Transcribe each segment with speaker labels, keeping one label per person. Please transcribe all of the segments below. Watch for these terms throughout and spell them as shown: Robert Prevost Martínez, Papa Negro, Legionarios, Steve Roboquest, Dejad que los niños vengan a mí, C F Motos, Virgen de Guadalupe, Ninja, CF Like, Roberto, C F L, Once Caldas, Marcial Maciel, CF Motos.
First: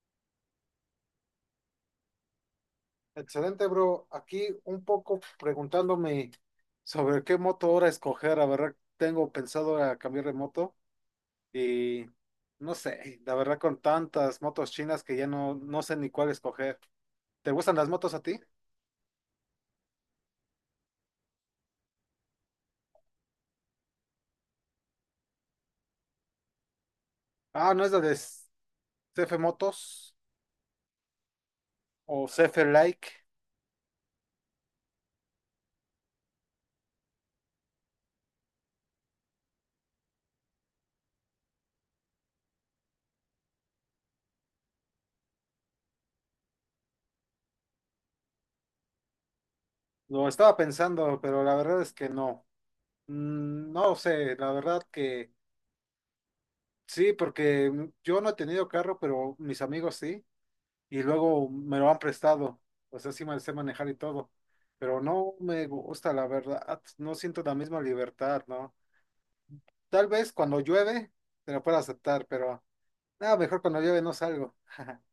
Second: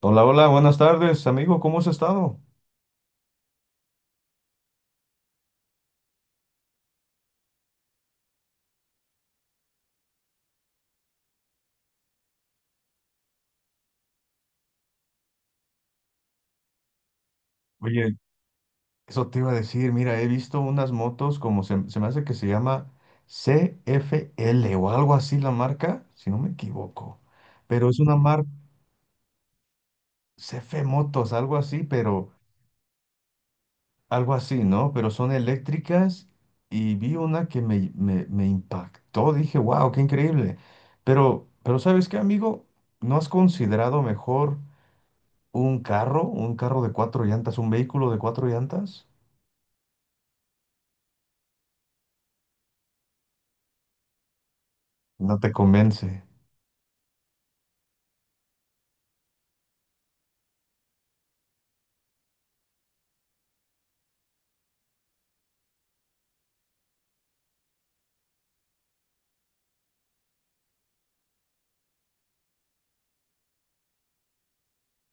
Speaker 1: Hola, hola, buenas tardes, amigo, ¿cómo has estado?
Speaker 2: Excelente, bro. Aquí un poco preguntándome sobre qué moto ahora escoger. La verdad, tengo pensado a cambiar de moto y no sé, la verdad con tantas motos chinas que ya no sé ni cuál escoger. ¿Te gustan las motos
Speaker 1: Oye,
Speaker 2: a ti?
Speaker 1: eso te iba a decir, mira, he visto unas motos como se me hace que se llama C F L o algo así la marca, si no me equivoco,
Speaker 2: Ah, ¿no
Speaker 1: pero
Speaker 2: es
Speaker 1: es
Speaker 2: la
Speaker 1: una
Speaker 2: de C
Speaker 1: marca
Speaker 2: F Motos
Speaker 1: C F Motos, algo así,
Speaker 2: o
Speaker 1: pero
Speaker 2: CF Like?
Speaker 1: algo así, ¿no? Pero son eléctricas y vi una que me impactó, dije, wow, qué increíble, pero ¿sabes qué, amigo? ¿No has considerado mejor un carro de cuatro llantas, un vehículo de cuatro llantas?
Speaker 2: Lo estaba pensando, pero la verdad es que no. No sé, la verdad que
Speaker 1: No te convence.
Speaker 2: sí, porque yo no he tenido carro, pero mis amigos sí. Y luego me lo han prestado. O sea, sí me sé manejar y todo, pero no me gusta, la verdad. No siento la misma libertad, ¿no? Tal vez cuando llueve te lo pueda aceptar, pero nada, mejor cuando llueve no salgo.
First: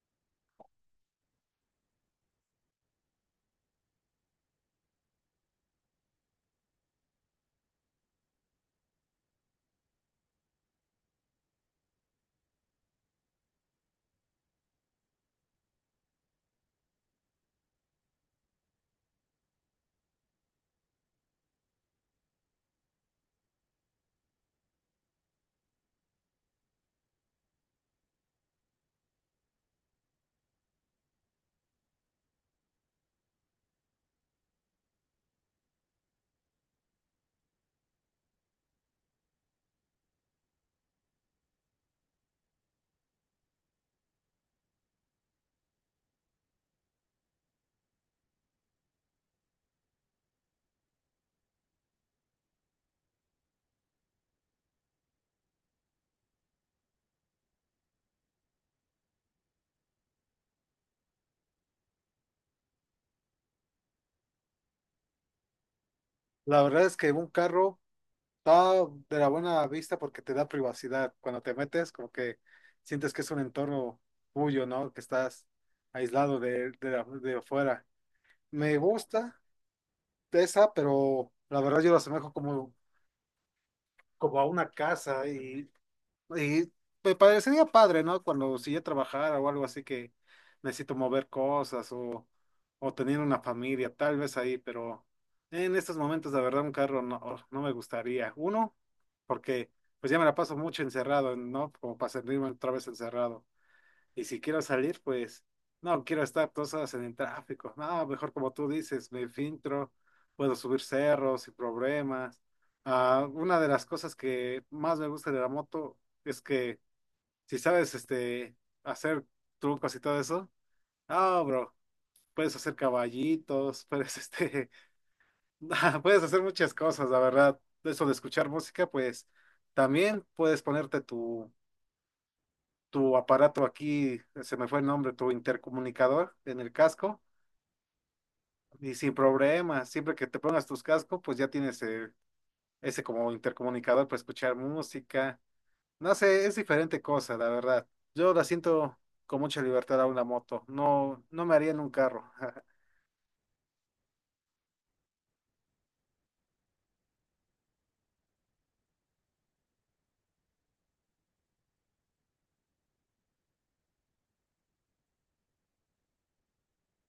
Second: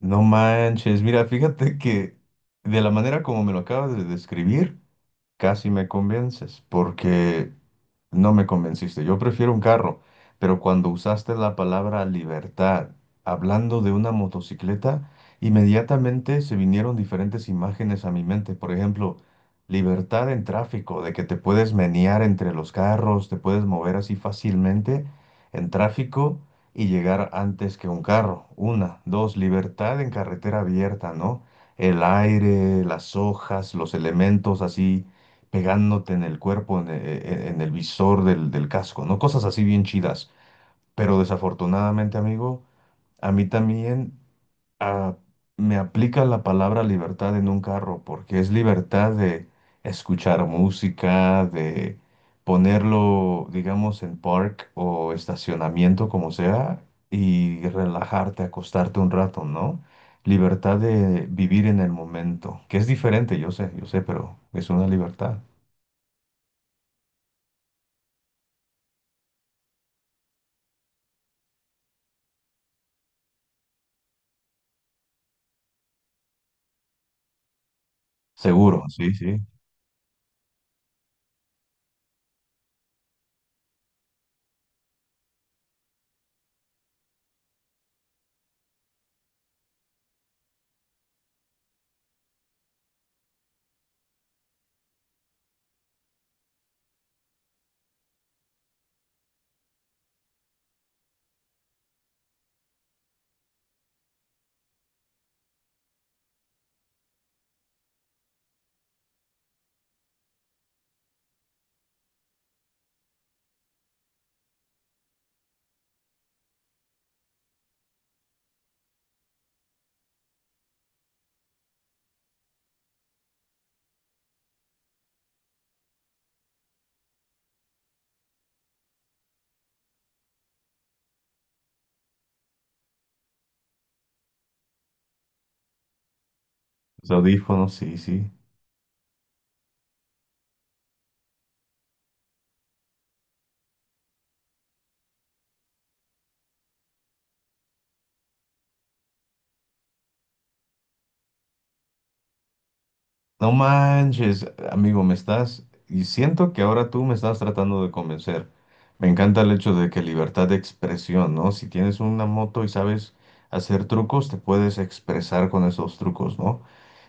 Speaker 1: No manches. Mira, fíjate que de la manera como me lo acabas de describir, casi me convences, porque no me convenciste. Yo prefiero un carro, pero cuando usaste la palabra libertad, hablando de una motocicleta, inmediatamente se vinieron diferentes imágenes a mi mente. Por ejemplo, libertad en tráfico, de que te puedes menear entre los carros, te puedes mover así fácilmente en tráfico y llegar antes que un carro. Una, dos, libertad en carretera abierta, ¿no? El aire, las hojas, los elementos así pegándote en el cuerpo, en el visor del casco, ¿no? Cosas así bien chidas. Pero desafortunadamente, amigo, a mí también ah, me aplica la palabra libertad en un carro, porque es libertad de escuchar música, de ponerlo, digamos, en park o estacionamiento, como sea, y relajarte, acostarte un rato, ¿no? Libertad de vivir en el momento, que es diferente, yo sé, pero es una libertad.
Speaker 2: La verdad es que un carro está de la buena vista porque te da privacidad. Cuando te metes, como que sientes que es un entorno tuyo, ¿no? Que estás aislado de afuera. Me
Speaker 1: Seguro, sí, sí.
Speaker 2: gusta esa, pero la verdad yo lo asemejo como a una casa y me parecería padre, ¿no? Cuando si ya trabajara o algo así que necesito mover cosas o tener una familia, tal vez ahí, pero en estos momentos, la verdad, un carro no, no me gustaría. Uno, porque pues ya me la paso mucho encerrado, ¿no? Como para sentirme otra vez encerrado. Y si quiero salir, pues no quiero estar 2 horas en el tráfico. No, mejor como tú dices, me filtro, puedo subir cerros sin problemas. Ah, una de las cosas que más me gusta de la moto es que si sabes este, hacer trucos y todo eso, ah, bro, puedes hacer caballitos, puedes, este, puedes hacer muchas cosas, la verdad. Eso de escuchar música, pues también puedes ponerte tu aparato aquí, se me fue el nombre, tu intercomunicador en el
Speaker 1: Los
Speaker 2: casco
Speaker 1: audífonos, sí, sí.
Speaker 2: y sin problema, siempre que te pongas tus cascos, pues ya tienes ese como intercomunicador para escuchar música. No sé, es diferente cosa, la verdad. Yo la siento con mucha libertad a una moto, no, no me haría en un carro.
Speaker 1: No manches, amigo, me estás, y siento que ahora tú me estás tratando de convencer. Me encanta el hecho de que libertad de expresión, ¿no? Si tienes una moto y sabes hacer trucos, te puedes expresar con esos trucos, ¿no?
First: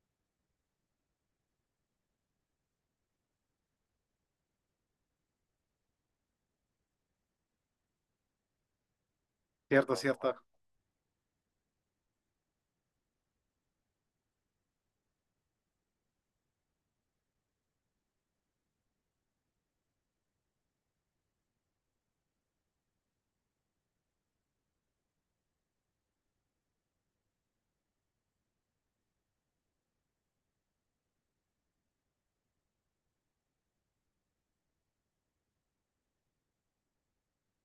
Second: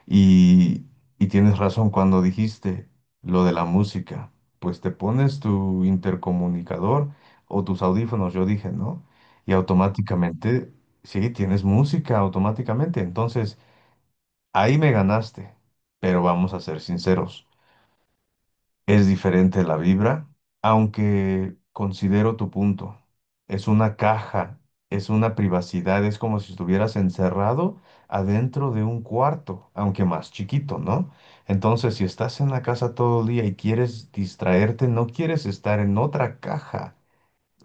Speaker 1: Y, y tienes razón cuando dijiste lo de la música. Pues te pones tu intercomunicador o tus audífonos, yo dije, ¿no? Y
Speaker 2: Cierto, cierto.
Speaker 1: automáticamente, sí, tienes música automáticamente. Entonces... Ahí me ganaste, pero vamos a ser sinceros, es diferente la vibra, aunque considero tu punto. Es una caja, es una privacidad, es como si estuvieras encerrado adentro de un cuarto, aunque más chiquito, ¿no? Entonces, si estás en la casa todo el día y quieres distraerte, no quieres estar en otra caja.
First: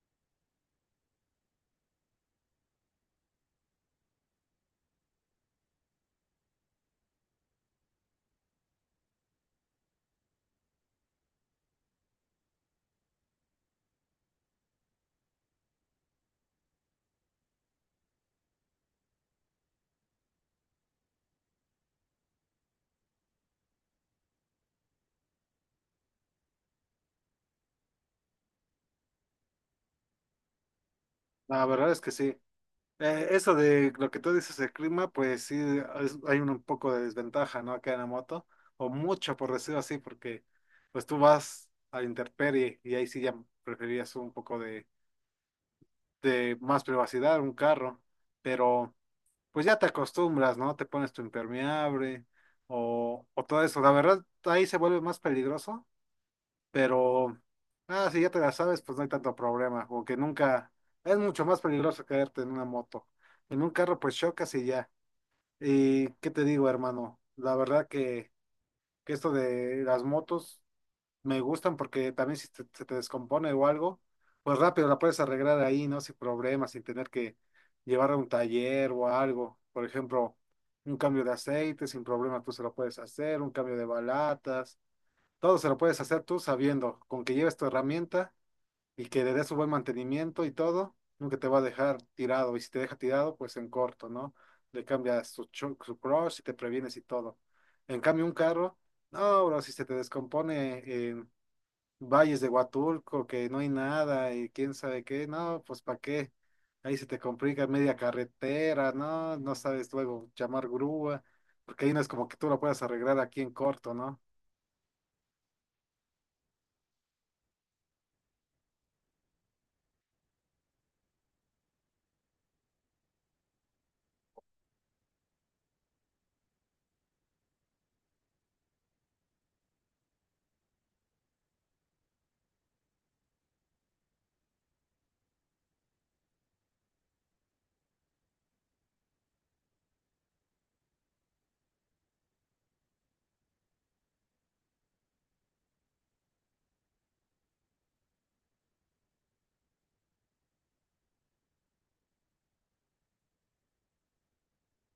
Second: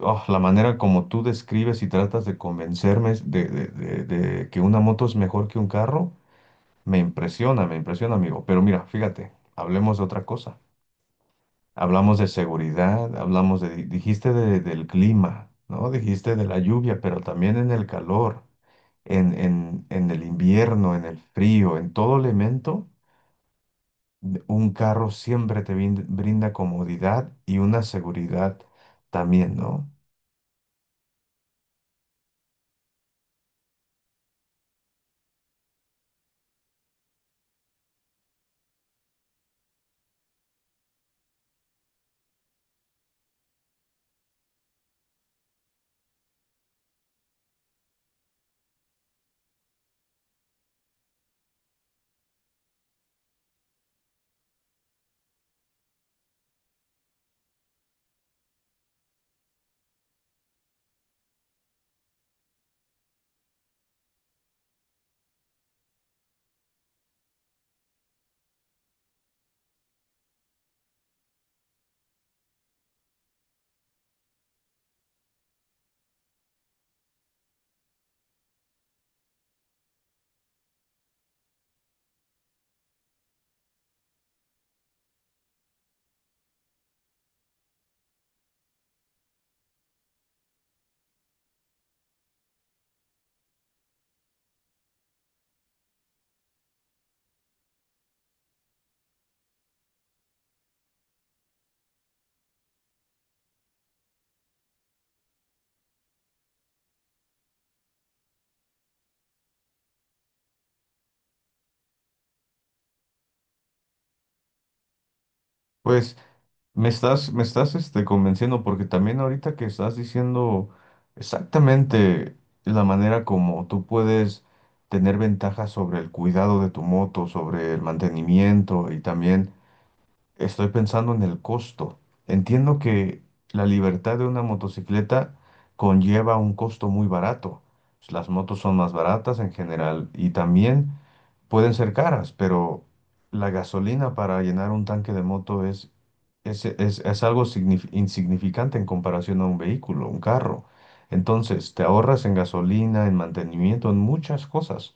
Speaker 1: Oh, la manera como tú describes y tratas de convencerme de que una moto es mejor que un carro. Me impresiona, amigo. Pero mira, fíjate, hablemos de otra cosa. Hablamos de seguridad, hablamos de, dijiste del clima, ¿no? Dijiste de la lluvia, pero también en el calor, en el invierno, en el frío, en todo elemento, un carro siempre te brinda comodidad y una seguridad también, ¿no?
Speaker 2: La verdad es que sí. Eso de lo que tú dices del clima, pues sí, hay un poco de desventaja, ¿no? Acá en la moto, o mucho por decirlo así, porque pues tú vas a intemperie y ahí sí ya preferirías un poco de más privacidad, un carro, pero pues ya te acostumbras, ¿no? Te pones tu impermeable o todo eso. La verdad, ahí se vuelve más peligroso pero, si ya te la sabes, pues no hay tanto problema, porque nunca, es mucho más peligroso caerte en una moto. En un carro, pues chocas y ya. Y qué te digo, hermano, la verdad que esto de las motos me gustan porque también si se te descompone o algo, pues rápido la puedes arreglar ahí, ¿no? Sin problemas, sin tener que llevarla a un taller o algo. Por ejemplo, un cambio de aceite, sin problema tú se lo puedes hacer, un cambio de balatas todo se lo puedes hacer tú sabiendo, con que lleves tu herramienta y que le des su buen mantenimiento y todo, nunca te va a dejar tirado. Y si te deja tirado, pues en corto, ¿no? Le cambias su crush y te previenes y todo. En cambio, un carro, no, bro, si se te descompone en valles de Huatulco, que no hay nada y quién sabe qué, no, pues ¿para qué? Ahí se te complica media carretera, no, no sabes luego llamar grúa, porque ahí no es como que tú lo puedas arreglar aquí en corto, ¿no?
Speaker 1: Pues me estás, convenciendo porque también ahorita que estás diciendo exactamente la manera como tú puedes tener ventajas sobre el cuidado de tu moto, sobre el mantenimiento y también estoy pensando en el costo. Entiendo que la libertad de una motocicleta conlleva un costo muy barato. Las motos son más baratas en general y también pueden ser caras, pero la gasolina para llenar un tanque de moto es algo insignificante en comparación a un vehículo, un carro. Entonces, te ahorras en gasolina, en mantenimiento, en muchas cosas.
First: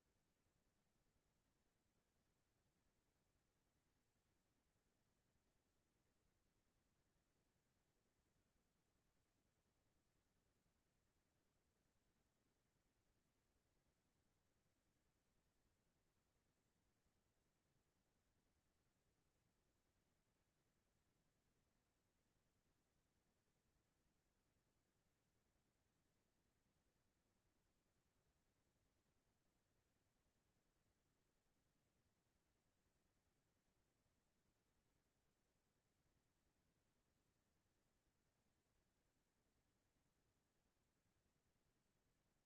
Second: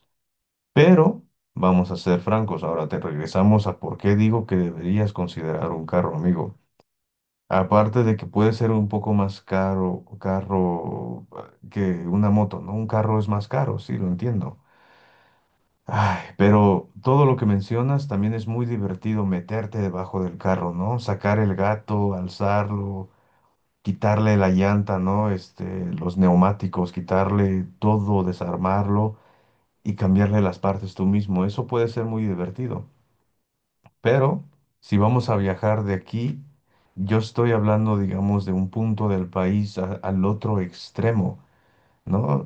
Speaker 1: Pero, vamos a ser francos, ahora te regresamos a por qué digo que deberías considerar un carro, amigo. Aparte de que puede ser un poco más caro, carro que una moto, ¿no? Un carro es más caro, sí, lo entiendo. Ay, pero todo lo que mencionas también es muy divertido meterte debajo del carro, ¿no? Sacar el gato, alzarlo, quitarle la llanta, ¿no? Este, los neumáticos, quitarle todo, desarmarlo y cambiarle las partes tú mismo. Eso puede ser muy divertido. Pero si vamos a viajar de aquí, yo estoy hablando, digamos, de un punto del país al otro extremo, ¿no?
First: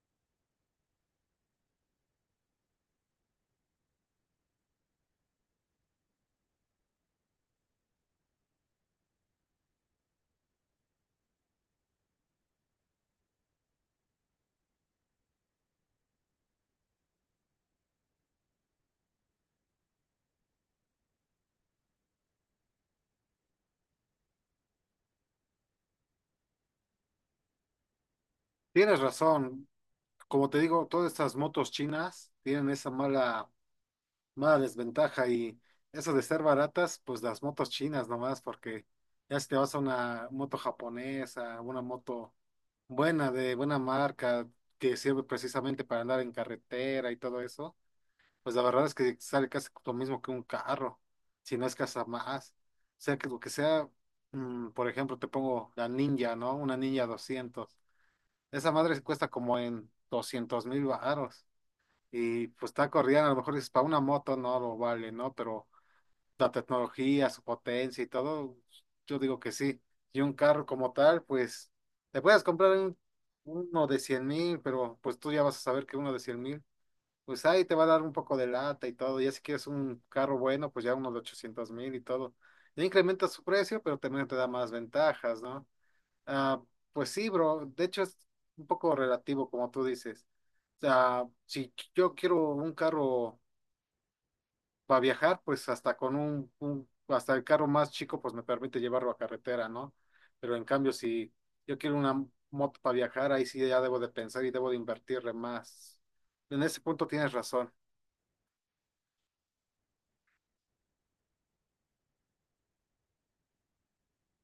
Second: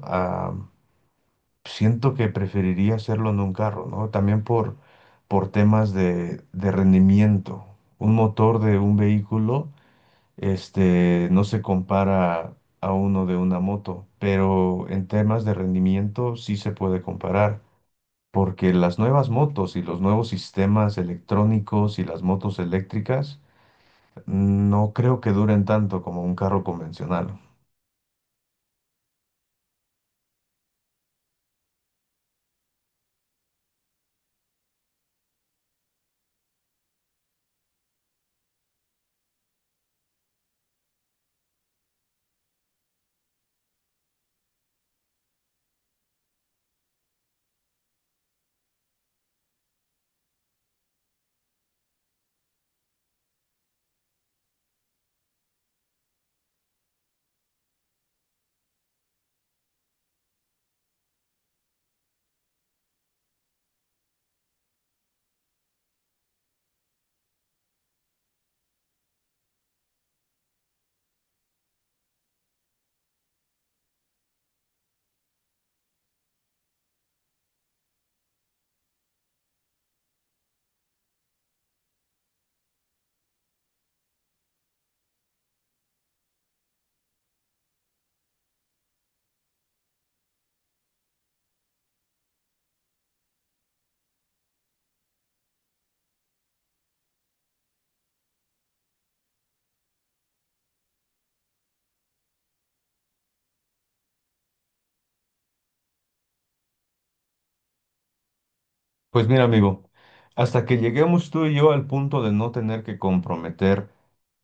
Speaker 1: Siento que preferiría hacerlo en un carro, ¿no? También por temas de rendimiento. Un motor de un vehículo, este, no se compara a uno de una moto, pero en temas de rendimiento sí se puede comparar, porque las nuevas motos y los nuevos sistemas electrónicos y las motos eléctricas no creo que duren tanto como un carro convencional.
Speaker 2: Tienes razón. Como te digo, todas estas motos chinas tienen esa mala, mala desventaja y eso de ser baratas, pues las motos chinas nomás, porque ya si te vas a una moto japonesa, una moto buena, de buena marca, que sirve precisamente para andar en carretera y todo eso, pues la verdad es que sale casi lo mismo que un carro, si no es que hasta más. O sea, que lo que sea, por ejemplo, te pongo la Ninja, ¿no? Una Ninja 200. Esa madre cuesta como en 200,000 baros. Y pues está corrida, a lo mejor dices, para una moto no lo vale, ¿no? Pero la tecnología, su potencia y todo, yo digo que sí. Y un carro como tal, pues te puedes comprar uno de 100,000, pero pues tú ya vas a saber que uno de 100,000, pues ahí te va a dar un poco de lata y todo. Ya si quieres un carro bueno, pues ya uno de 800,000 y todo. Ya incrementa su precio, pero también te da más ventajas, ¿no? Ah, pues sí, bro. De hecho, es un poco relativo, como tú dices. O sea, si yo quiero un carro para viajar, pues hasta con hasta el carro más chico, pues me permite llevarlo a carretera, ¿no? Pero en cambio, si yo quiero una moto para viajar, ahí sí ya debo de pensar y debo de invertirle más. En ese punto tienes razón.
Speaker 1: Pues mira, amigo, hasta que lleguemos tú y yo al punto de no tener que comprometer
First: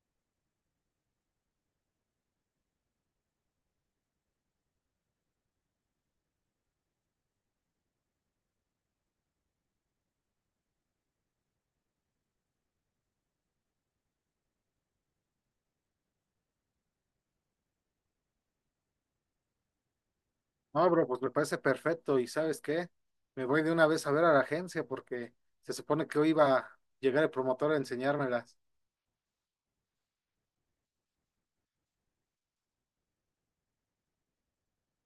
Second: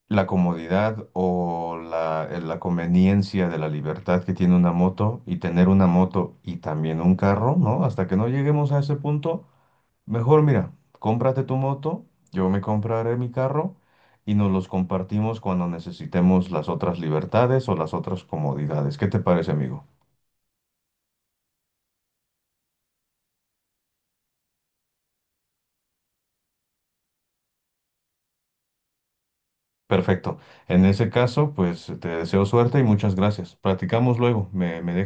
Speaker 1: la comodidad o la, la conveniencia de la libertad que tiene una moto y tener una moto y también un carro, ¿no? Hasta que no lleguemos a ese punto, mejor mira, cómprate tu moto, yo me compraré mi carro y nos los compartimos cuando necesitemos las otras libertades o las otras comodidades. ¿Qué te parece, amigo?
Speaker 2: No, bro, pues me parece perfecto. ¿Y sabes qué? Me voy de una vez a ver a la agencia porque se supone que hoy iba a llegar el promotor a enseñármelas.
Speaker 1: Perfecto. En ese caso, pues te deseo suerte y muchas gracias. Platicamos luego. Me